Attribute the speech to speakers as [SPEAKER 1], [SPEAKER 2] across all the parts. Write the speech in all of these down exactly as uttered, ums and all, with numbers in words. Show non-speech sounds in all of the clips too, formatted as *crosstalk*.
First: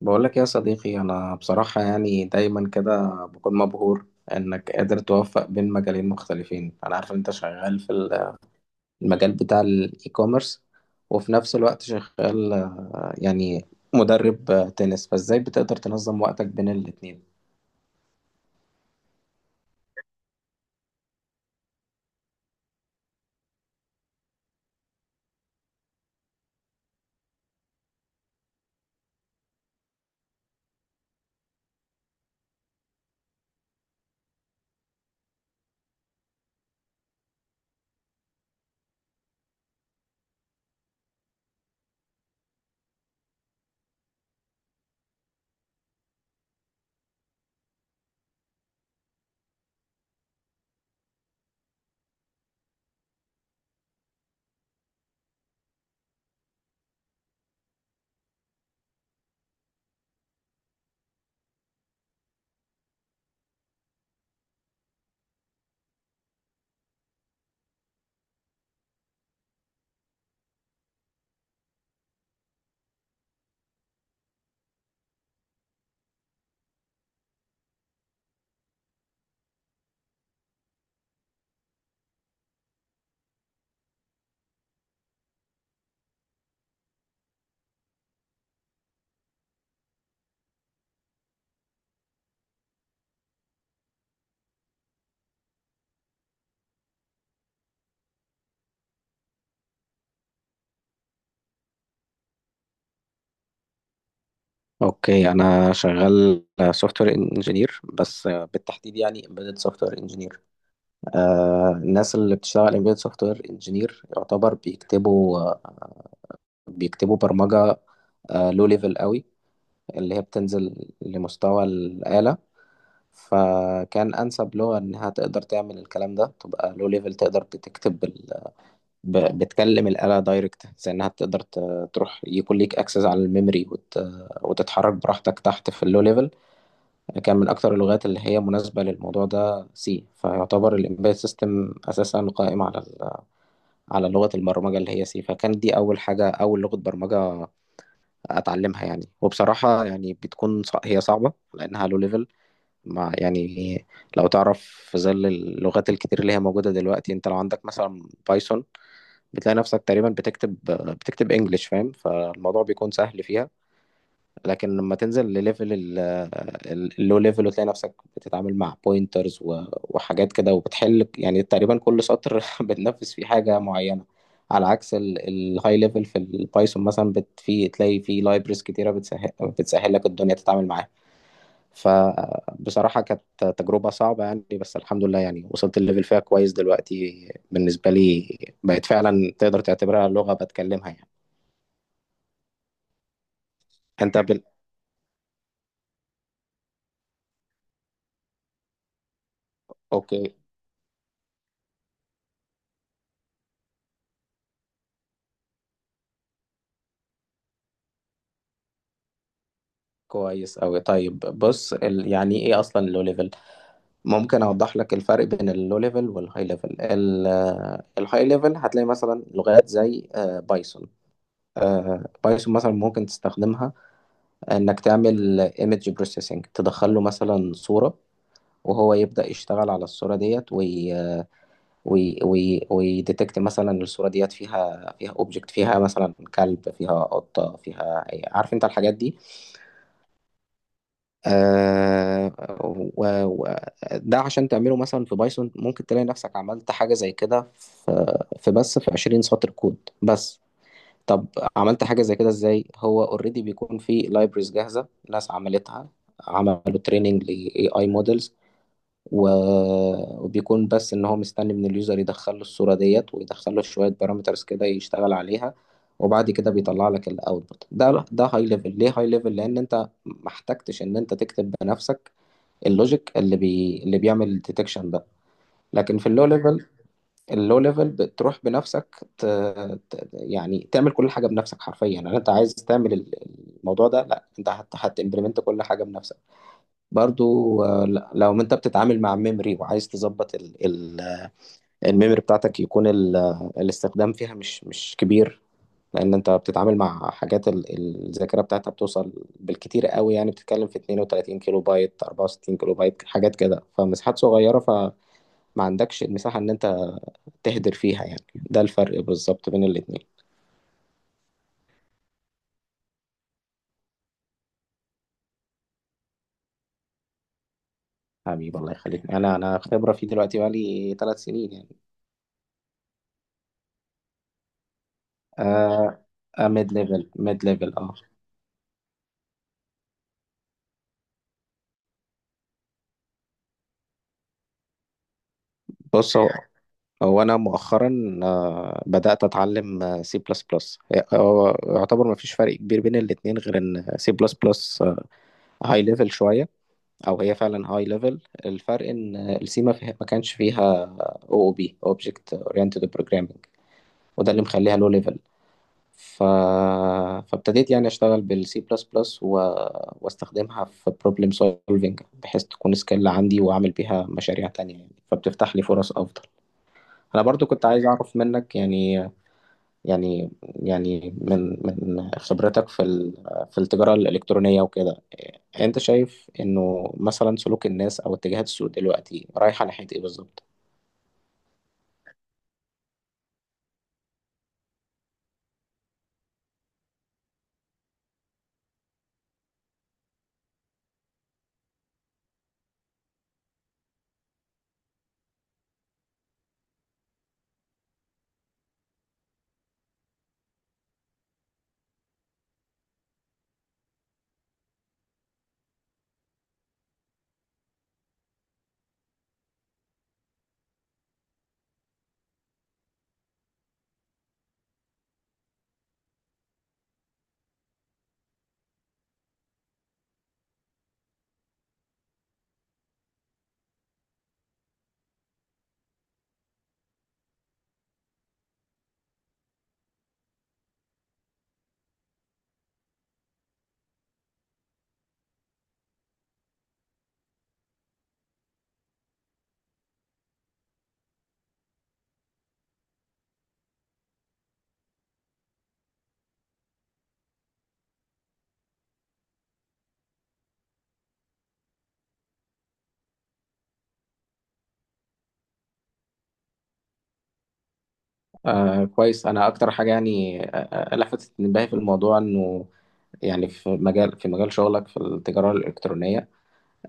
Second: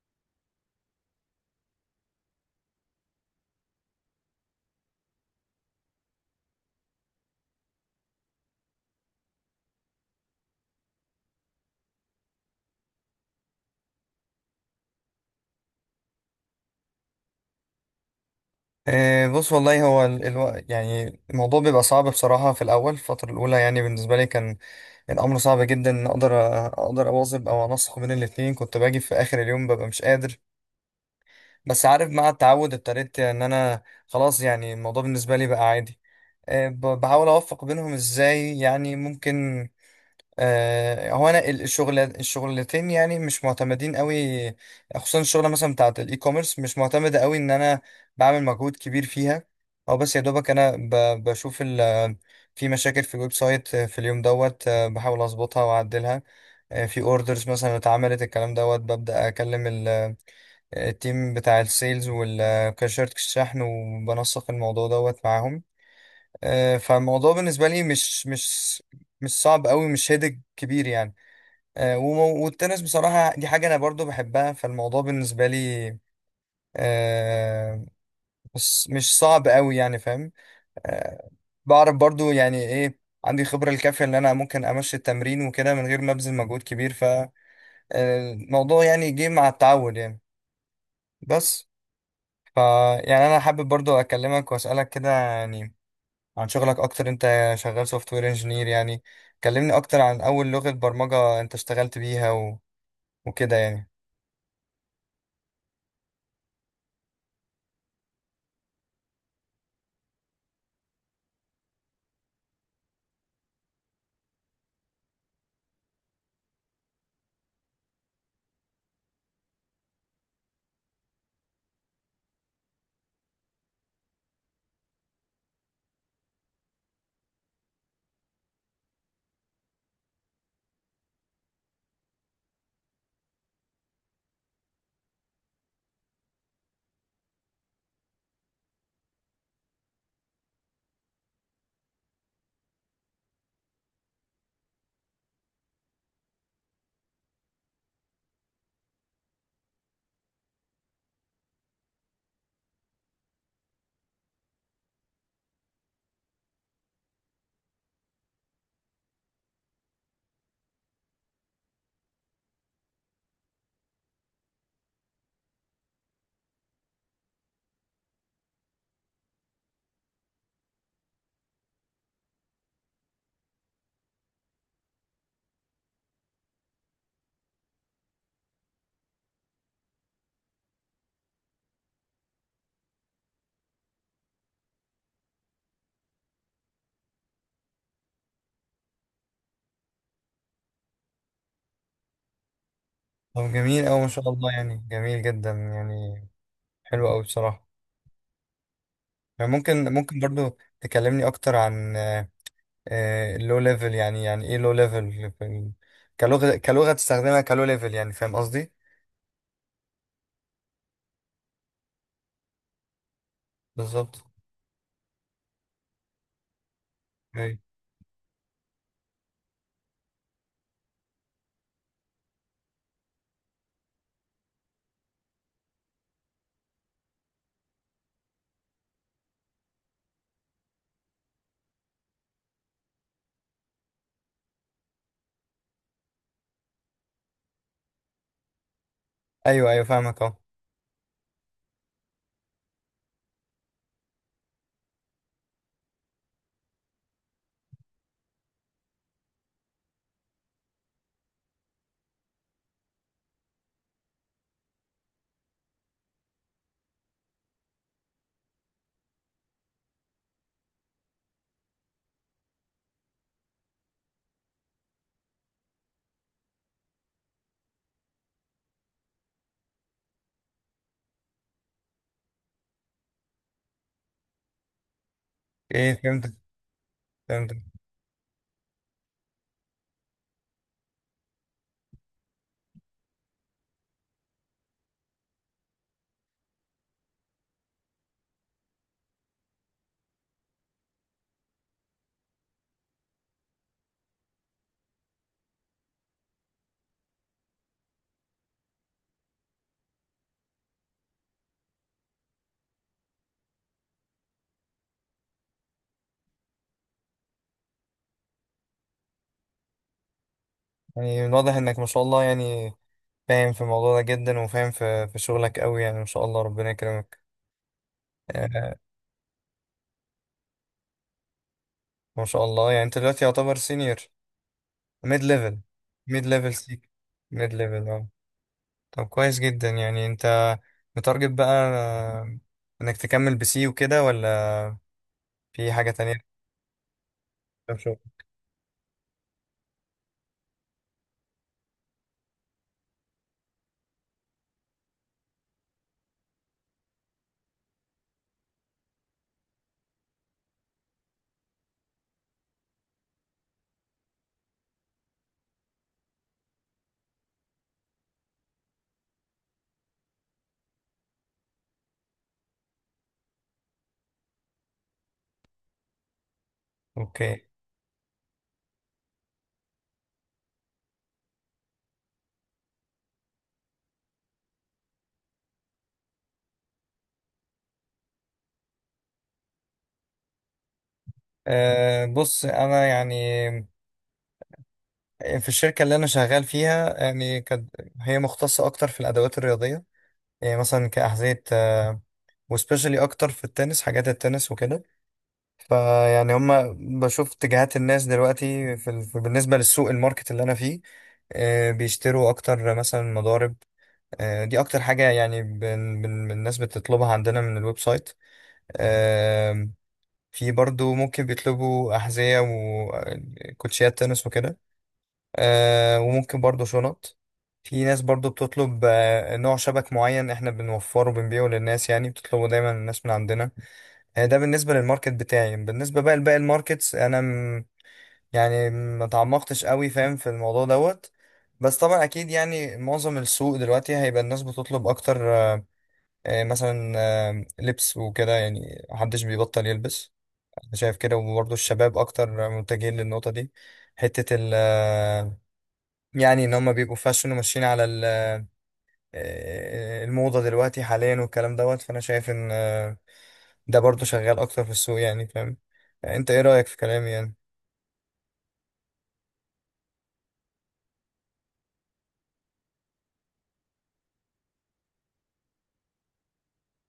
[SPEAKER 1] بقول لك يا صديقي، انا بصراحة يعني دايما كده بكون مبهور انك قادر توفق بين مجالين مختلفين. انا عارف إن انت شغال في ال- المجال بتاع الاي كوميرس، وفي نفس الوقت شغال، آه، يعني مدرب آه، تنس، فازاي بتقدر تنظم وقتك بين الاتنين؟
[SPEAKER 2] إيه، بص والله هو ال... الو... يعني الموضوع بيبقى صعب بصراحة في الأول، الفترة الأولى يعني بالنسبة لي كان الأمر صعب جدا إن أقدر أقدر أواظب أو أنسق بين الاتنين. كنت باجي في آخر اليوم ببقى مش قادر. بس عارف مع التعود ابتديت إن أنا خلاص، يعني الموضوع بالنسبة لي بقى عادي. إيه، ب... بحاول أوفق بينهم إزاي يعني ممكن. آه، هو انا ال- الشغل الشغلتين يعني مش معتمدين قوي. خصوصا الشغله مثلا بتاعه الاي كوميرس مش معتمده قوي ان انا بعمل مجهود كبير فيها. او بس يا دوبك انا ب- بشوف ال في مشاكل في الويب سايت في اليوم دوت، آه، بحاول اظبطها واعدلها. آه، في اوردرز مثلا اتعملت الكلام دوت، ببدا اكلم ال- التيم بتاع السيلز والكاشيرت الشحن، وبنسق الموضوع دوت معاهم. آه، فالموضوع بالنسبه لي مش مش مش صعب قوي، مش هيدك كبير يعني. آه، وم- والتنس بصراحة دي حاجة أنا برضو بحبها. فالموضوع بالنسبة لي آه، مش مش صعب قوي يعني، فاهم. آه، بعرف برضو يعني إيه. عندي خبرة الكافية إن أنا ممكن أمشي التمرين وكده من غير ما أبذل مجهود كبير. فالموضوع يعني جه مع التعود يعني. بس ف يعني أنا حابب برضو أكلمك وأسألك كده يعني عن شغلك أكتر. أنت شغال سوفت وير انجينير، يعني كلمني أكتر عن أول لغة برمجة أنت اشتغلت بيها و... وكده يعني.
[SPEAKER 1] اوكي، انا شغال سوفت وير انجينير، بس آه، بالتحديد يعني امبيدد سوفت وير انجينير. الناس اللي بتشتغل امبيدد سوفت وير انجينير يعتبر بيكتبوا بيكتبوا برمجة لو ليفل قوي، اللي هي بتنزل لمستوى الآلة. فكان أنسب لغة إنها تقدر تعمل الكلام ده تبقى لو ليفل، تقدر بتكتب ال... ب... بتكلم الآلة دايركت، زي إنها تقدر ت... تروح يكون ليك أكسس على الميموري، وت... وتتحرك براحتك تحت في اللو ليفل. كان من أكتر اللغات اللي هي مناسبة للموضوع ده سي، فيعتبر الإمبيد سيستم أساسا قائم على ال... على لغة البرمجة اللي هي سي، فكانت دي أول حاجة، أول لغة برمجة اتعلمها يعني. وبصراحة يعني بتكون صع- هي صعبة لانها لو ليفل، مع يعني لو تعرف في ظل اللغات الكتير اللي هي موجودة دلوقتي، انت لو عندك مثلا بايثون بتلاقي نفسك تقريبا بتكتب بتكتب انجلش، فاهم، فالموضوع بيكون سهل فيها. لكن لما تنزل لليفل ال- ال- اللو ليفل، وتلاقي نفسك بتتعامل مع بوينترز و- وحاجات كده، وبتحل يعني تقريبا كل سطر *laughs* بتنفذ فيه حاجة معينة، على عكس الهاي ليفل في البايثون مثلا بت في تلاقي في لايبرز كتيرة بتسهل بتسهل لك الدنيا تتعامل معاها. فبصراحة كانت تجربة صعبة يعني، بس الحمد لله يعني وصلت الليفل فيها كويس دلوقتي بالنسبة لي، بقت فعلا تقدر تعتبرها لغة بتكلمها يعني.
[SPEAKER 2] طب جميل أوي، ما
[SPEAKER 1] انت
[SPEAKER 2] شاء
[SPEAKER 1] بال...
[SPEAKER 2] الله، يعني جميل جدا يعني. حلو أوي بصراحة. يعني ممكن ممكن
[SPEAKER 1] اوكي.
[SPEAKER 2] برضو تكلمني أكتر عن اللو ليفل، يعني يعني إيه لو ليفل، كلغة، كلغة تستخدمها كلو ليفل، يعني فاهم قصدي؟
[SPEAKER 1] كويس أوي، طيب بص، ال... يعني ايه اصلا اللو ليفل؟
[SPEAKER 2] بالظبط.
[SPEAKER 1] ممكن اوضح لك الفرق بين اللو ليفل والهاي ليفل. ال...
[SPEAKER 2] أيوه.
[SPEAKER 1] الهاي ليفل هتلاقي مثلا لغات زي آه، بايثون. آه، بايثون مثلا ممكن تستخدمها انك تعمل ايمج بروسيسنج، تدخل له مثلا صورة وهو يبدأ يشتغل على الصورة ديت، وي... آه، وي... وي... ويديتكت مثلا الصورة ديت فيها فيها اوبجكت، فيها مثلا كلب، فيها قطة، فيها، عارف انت الحاجات دي.
[SPEAKER 2] أيوه أيوه فاهمك أهو.
[SPEAKER 1] آه و- و- ده عشان تعمله مثلا في بايثون ممكن تلاقي نفسك عملت حاجة زي كده في في بس في عشرين سطر كود بس. طب عملت حاجة زي كده ازاي؟ هو اوريدي بيكون في لايبرز جاهزة، ناس عملتها، عملوا تريننج لاي اي، و- وبيكون بس ان هو مستني من اليوزر يدخل له الصوره ديت، ويدخل له شويه بارامترز كده يشتغل عليها، وبعد كده بيطلع لك الاوتبوت ده. ده هاي ليفل. ليه هاي ليفل؟ لان انت ما احتجتش ان انت تكتب بنفسك اللوجيك اللي بي... اللي بيعمل الديتكشن ده.
[SPEAKER 2] إيه،
[SPEAKER 1] لكن في اللو
[SPEAKER 2] فهمتك
[SPEAKER 1] ليفل، اللو
[SPEAKER 2] فهمتك
[SPEAKER 1] ليفل بتروح بنفسك ت... ت... يعني تعمل كل حاجه بنفسك حرفيا، يعني انت عايز تعمل ال- الموضوع ده، لا انت هت... هتimplement كل حاجه بنفسك. برضو، آه، ل- لو انت بتتعامل مع ميموري وعايز تظبط ال- ال- الميموري بتاعتك، يكون ال- الاستخدام فيها مش مش كبير، لان انت بتتعامل مع حاجات ال- الذاكره بتاعتها بتوصل بالكتير قوي يعني، بتتكلم في اثنين وثلاثين كيلو بايت، اربعة وستين كيلو بايت، حاجات كده، فمساحات صغيره، فما عندكش المساحه ان انت تهدر فيها يعني. ده الفرق بالظبط بين الاتنين.
[SPEAKER 2] يعني من واضح إنك ما شاء الله يعني فاهم في الموضوع ده جدا، وفاهم في في شغلك أوي يعني، ما شاء الله ربنا يكرمك.
[SPEAKER 1] حبيبي الله
[SPEAKER 2] آه،
[SPEAKER 1] يخليك، انا انا خبره فيه دلوقتي بقالي ثلاث سنين يعني.
[SPEAKER 2] ما شاء الله، يعني أنت دلوقتي يعتبر سينيور، ميد ليفل.
[SPEAKER 1] آه،
[SPEAKER 2] ميد ليفل
[SPEAKER 1] ميد
[SPEAKER 2] سيك.
[SPEAKER 1] ليفل، ميد
[SPEAKER 2] ميد
[SPEAKER 1] ليفل،
[SPEAKER 2] ليفل،
[SPEAKER 1] اه mid level،
[SPEAKER 2] أه. طب كويس جدا، يعني انت متارجت بقى، آه، انك تكمل بسي وكده ولا في حاجة
[SPEAKER 1] آه. بص، هو
[SPEAKER 2] تانية؟
[SPEAKER 1] هو انا
[SPEAKER 2] طب شو.
[SPEAKER 1] مؤخرا آه، بدات اتعلم سي بلس بلس. هو يعتبر ما فيش فرق كبير بين الاتنين، غير ان سي بلس بلس هاي ليفل شويه، او هي فعلا هاي ليفل. الفرق ان السي ما فيها ما كانش فيها او او بي اوبجكت اورينتد بروجرامنج، وده اللي مخليها لو ليفل. ف... فابتديت يعني اشتغل بالسي بلس بلس، و... واستخدمها في بروبلم سولفنج بحيث تكون سكيل عندي واعمل بيها مشاريع تانية يعني، فبتفتح لي فرص افضل. انا
[SPEAKER 2] اوكي.
[SPEAKER 1] برضو كنت عايز اعرف منك، يعني يعني يعني من من خبرتك في ال- في التجارة الإلكترونية وكده، أنت شايف إنه مثلا سلوك الناس أو اتجاهات السوق دلوقتي رايحة ناحية إيه بالظبط؟
[SPEAKER 2] أه بص انا يعني في الشركة اللي انا شغال فيها، يعني كانت هي مختصة اكتر في الادوات الرياضية. يعني مثلا كأحذية، وسبيشالي اكتر في التنس، حاجات التنس وكده. فيعني هما بشوف اتجاهات الناس دلوقتي في ال- بالنسبة للسوق، الماركت اللي انا فيه. آه، بيشتروا اكتر مثلا مضارب. آه، دي اكتر حاجة يعني بن بن الناس بتطلبها عندنا من الويب سايت. آم، في برضو ممكن بيطلبوا أحذية وكوتشيات تنس وكده. آه، وممكن برضو شنط. في ناس برضو بتطلب، آه، نوع شبك معين احنا بنوفره وبنبيعه للناس، يعني بتطلبه دايما الناس من عندنا. آه، ده بالنسبة للماركت بتاعي. بالنسبة بقى لباقي الماركتس، انا م- يعني ما تعمقتش قوي فاهم في الموضوع دوت. بس طبعا اكيد يعني معظم السوق دلوقتي هيبقى الناس بتطلب اكتر، آه، آه، مثلا آه، لبس وكده، يعني محدش بيبطل يلبس. انا شايف كده. وبرضه الشباب اكتر متجهين للنقطة دي، حتة ال آه، يعني ان هم بيبقوا فاشن وماشيين على ال- آه، الموضة دلوقتي حاليا والكلام دوت. فانا شايف ان آه، ده برضه شغال اكتر في السوق، يعني فاهم، انت ايه رأيك في كلامي يعني؟
[SPEAKER 1] آه كويس. أنا أكتر حاجة يعني آه، آه، آه، لفتت انتباهي في الموضوع إنه، يعني في مجال في مجال شغلك في التجارة الإلكترونية،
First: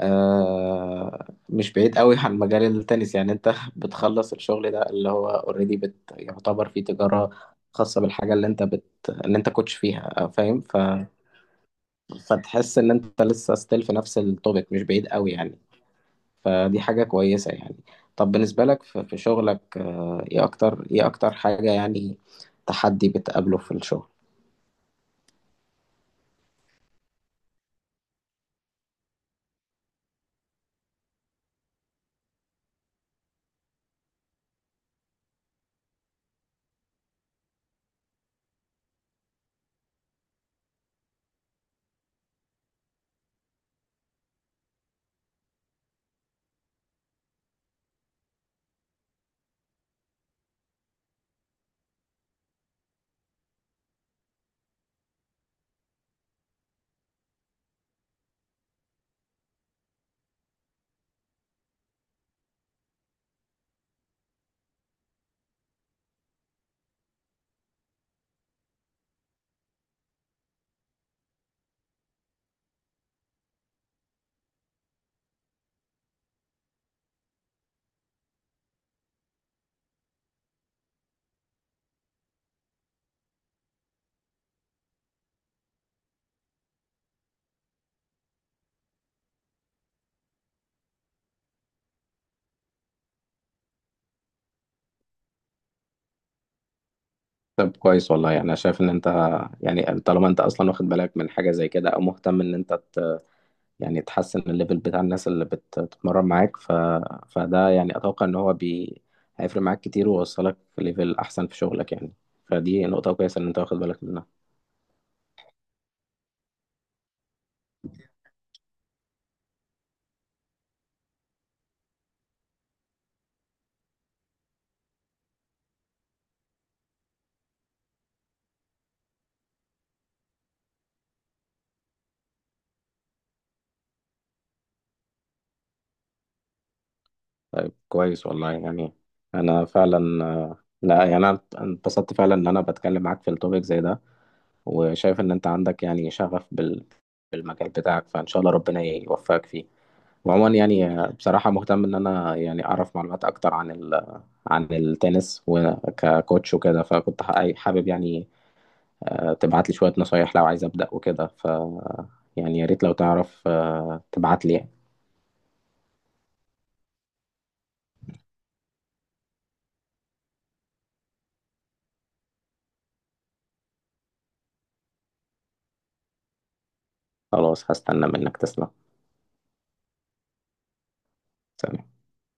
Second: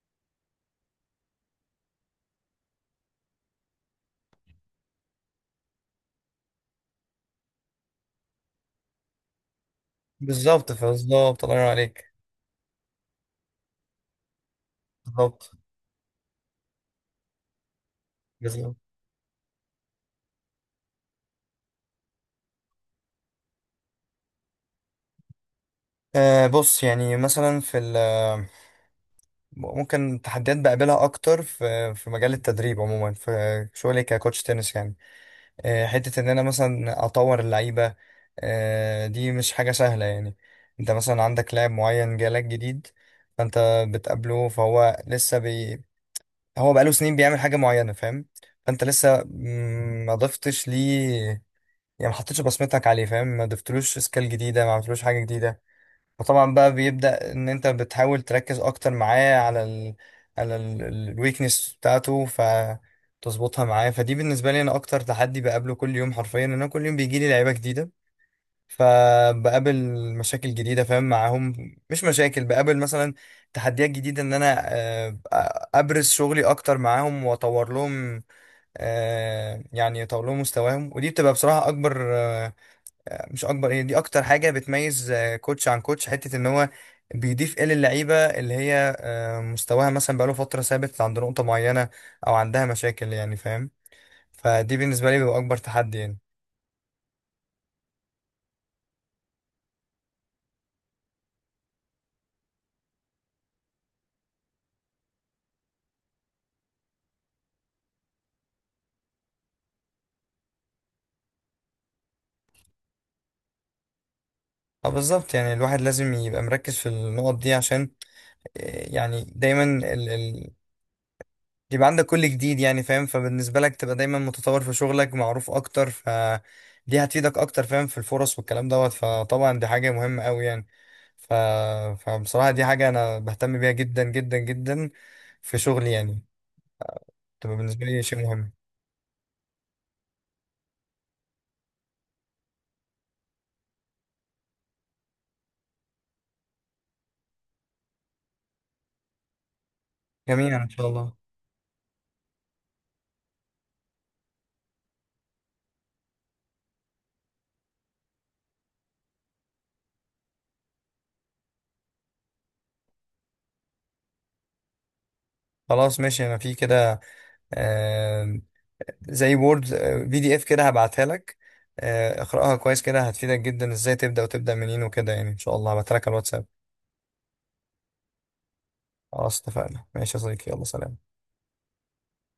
[SPEAKER 1] آه مش بعيد قوي عن مجال التنس، يعني أنت *laughs* بتخلص الشغل ده اللي هو أوريدي بت يعتبر فيه تجارة خاصة بالحاجة اللي أنت بت اللي أنت كوتش فيها، آه، فاهم،
[SPEAKER 2] بالظبط
[SPEAKER 1] ف
[SPEAKER 2] بالظبط الله ينور عليك.
[SPEAKER 1] فتحس ان انت لسه ستيل في نفس التوبيك، مش بعيد قوي
[SPEAKER 2] بالظبط
[SPEAKER 1] يعني، فدي حاجة كويسة يعني. طب بالنسبة
[SPEAKER 2] بالظبط
[SPEAKER 1] لك في في شغلك، آه، ايه اكتر ايه اكتر حاجة يعني تحدي بتقابله في الشغل؟
[SPEAKER 2] آه بص يعني مثلا في ال آه، ممكن تحديات بقابلها اكتر في في مجال التدريب عموما، في شغلي ككوتش تنس يعني. آه، حته ان انا مثلا اطور اللعيبه، آه، دي مش حاجه سهله يعني. انت مثلا عندك لاعب معين جالك جديد، فانت بتقابله فهو لسه بي، هو بقاله سنين بيعمل حاجه معينه، فاهم. فانت لسه مم، ما ضفتش ليه، يعني ما حطيتش بصمتك عليه، فاهم، ما ضفتلوش سكيل جديده، ما عملتلوش حاجه جديده. فطبعا بقى بيبدأ ان انت بتحاول تركز اكتر معاه على ال، على الويكنس بتاعته فتظبطها معاه. فدي بالنسبه لي انا اكتر تحدي بقابله كل يوم حرفيا، ان انا كل يوم بيجي لي لعيبه جديده فبقابل مشاكل جديده، فاهم، معاهم. مش مشاكل، بقابل مثلا تحديات جديده ان انا آه، ابرز شغلي اكتر معاهم واطور لهم، آه، يعني اطور لهم مستواهم. ودي بتبقى بصراحه اكبر، مش اكبر، هي دي اكتر حاجه بتميز آه، كوتش عن كوتش، حته ان هو بيضيف ايه للعيبه اللي هي آه، مستواها مثلا بقاله فتره ثابت عند نقطه معينه، او عندها مشاكل يعني، فاهم. فدي بالنسبه لي بيبقى اكبر تحدي يعني.
[SPEAKER 1] طب كويس والله يعني. انا شايف ان انت يعني طالما انت اصلا واخد بالك من حاجه زي كده، او مهتم ان انت ت... يعني تحسن الليفل بتاع الناس اللي بت- بتتمرن معاك، ف... فده يعني اتوقع ان هو بي... هيفرق معاك كتير ويوصلك ليفل احسن في شغلك يعني، فدي نقطه كويسه ان انت واخد بالك منها.
[SPEAKER 2] اه بالظبط، يعني الواحد لازم يبقى مركز في النقط دي عشان آه، يعني دايما يبقى عندك كل جديد، يعني فاهم، فبالنسبة لك تبقى دايما متطور في شغلك، معروف اكتر، فدي هتفيدك اكتر، فاهم، في الفرص والكلام دوت. فطبعا دي حاجة مهمة قوي يعني. ف، فبصراحة دي حاجة انا بهتم بيها جدا جدا جدا في شغلي يعني، تبقى
[SPEAKER 1] طيب
[SPEAKER 2] بالنسبة لي شيء
[SPEAKER 1] كويس
[SPEAKER 2] مهم.
[SPEAKER 1] والله يعني. انا فعلا آه، لا يعني انا انبسطت فعلا ان انا بتكلم معاك في التوبيك زي ده، وشايف ان انت عندك يعني شغف بال... بالمجال بتاعك، فان شاء الله ربنا يوفقك فيه.
[SPEAKER 2] جميل،
[SPEAKER 1] وعموما
[SPEAKER 2] ان
[SPEAKER 1] يعني،
[SPEAKER 2] شاء
[SPEAKER 1] آه،
[SPEAKER 2] الله.
[SPEAKER 1] بصراحة مهتم ان انا يعني اعرف معلومات اكتر عن ال... عن التنس وككوتش وكده، فكنت ح- حابب يعني آه، تبعت لي شوية نصايح لو عايز ابدأ وكده، ف يعني يا ريت لو تعرف آه، تبعت لي.
[SPEAKER 2] خلاص ماشي، انا في كده آه، زي وورد بي دي إف كده هبعتها لك. آه اقرأها كويس كده هتفيدك جدا، ازاي تبدأ وتبدأ منين وكده يعني. ان شاء الله هبعتها لك على الواتساب.
[SPEAKER 1] خلاص، هستنى منك، تسلم.
[SPEAKER 2] خلاص اتفقنا، ماشي يا صديقي، يلا سلام.
[SPEAKER 1] سلام.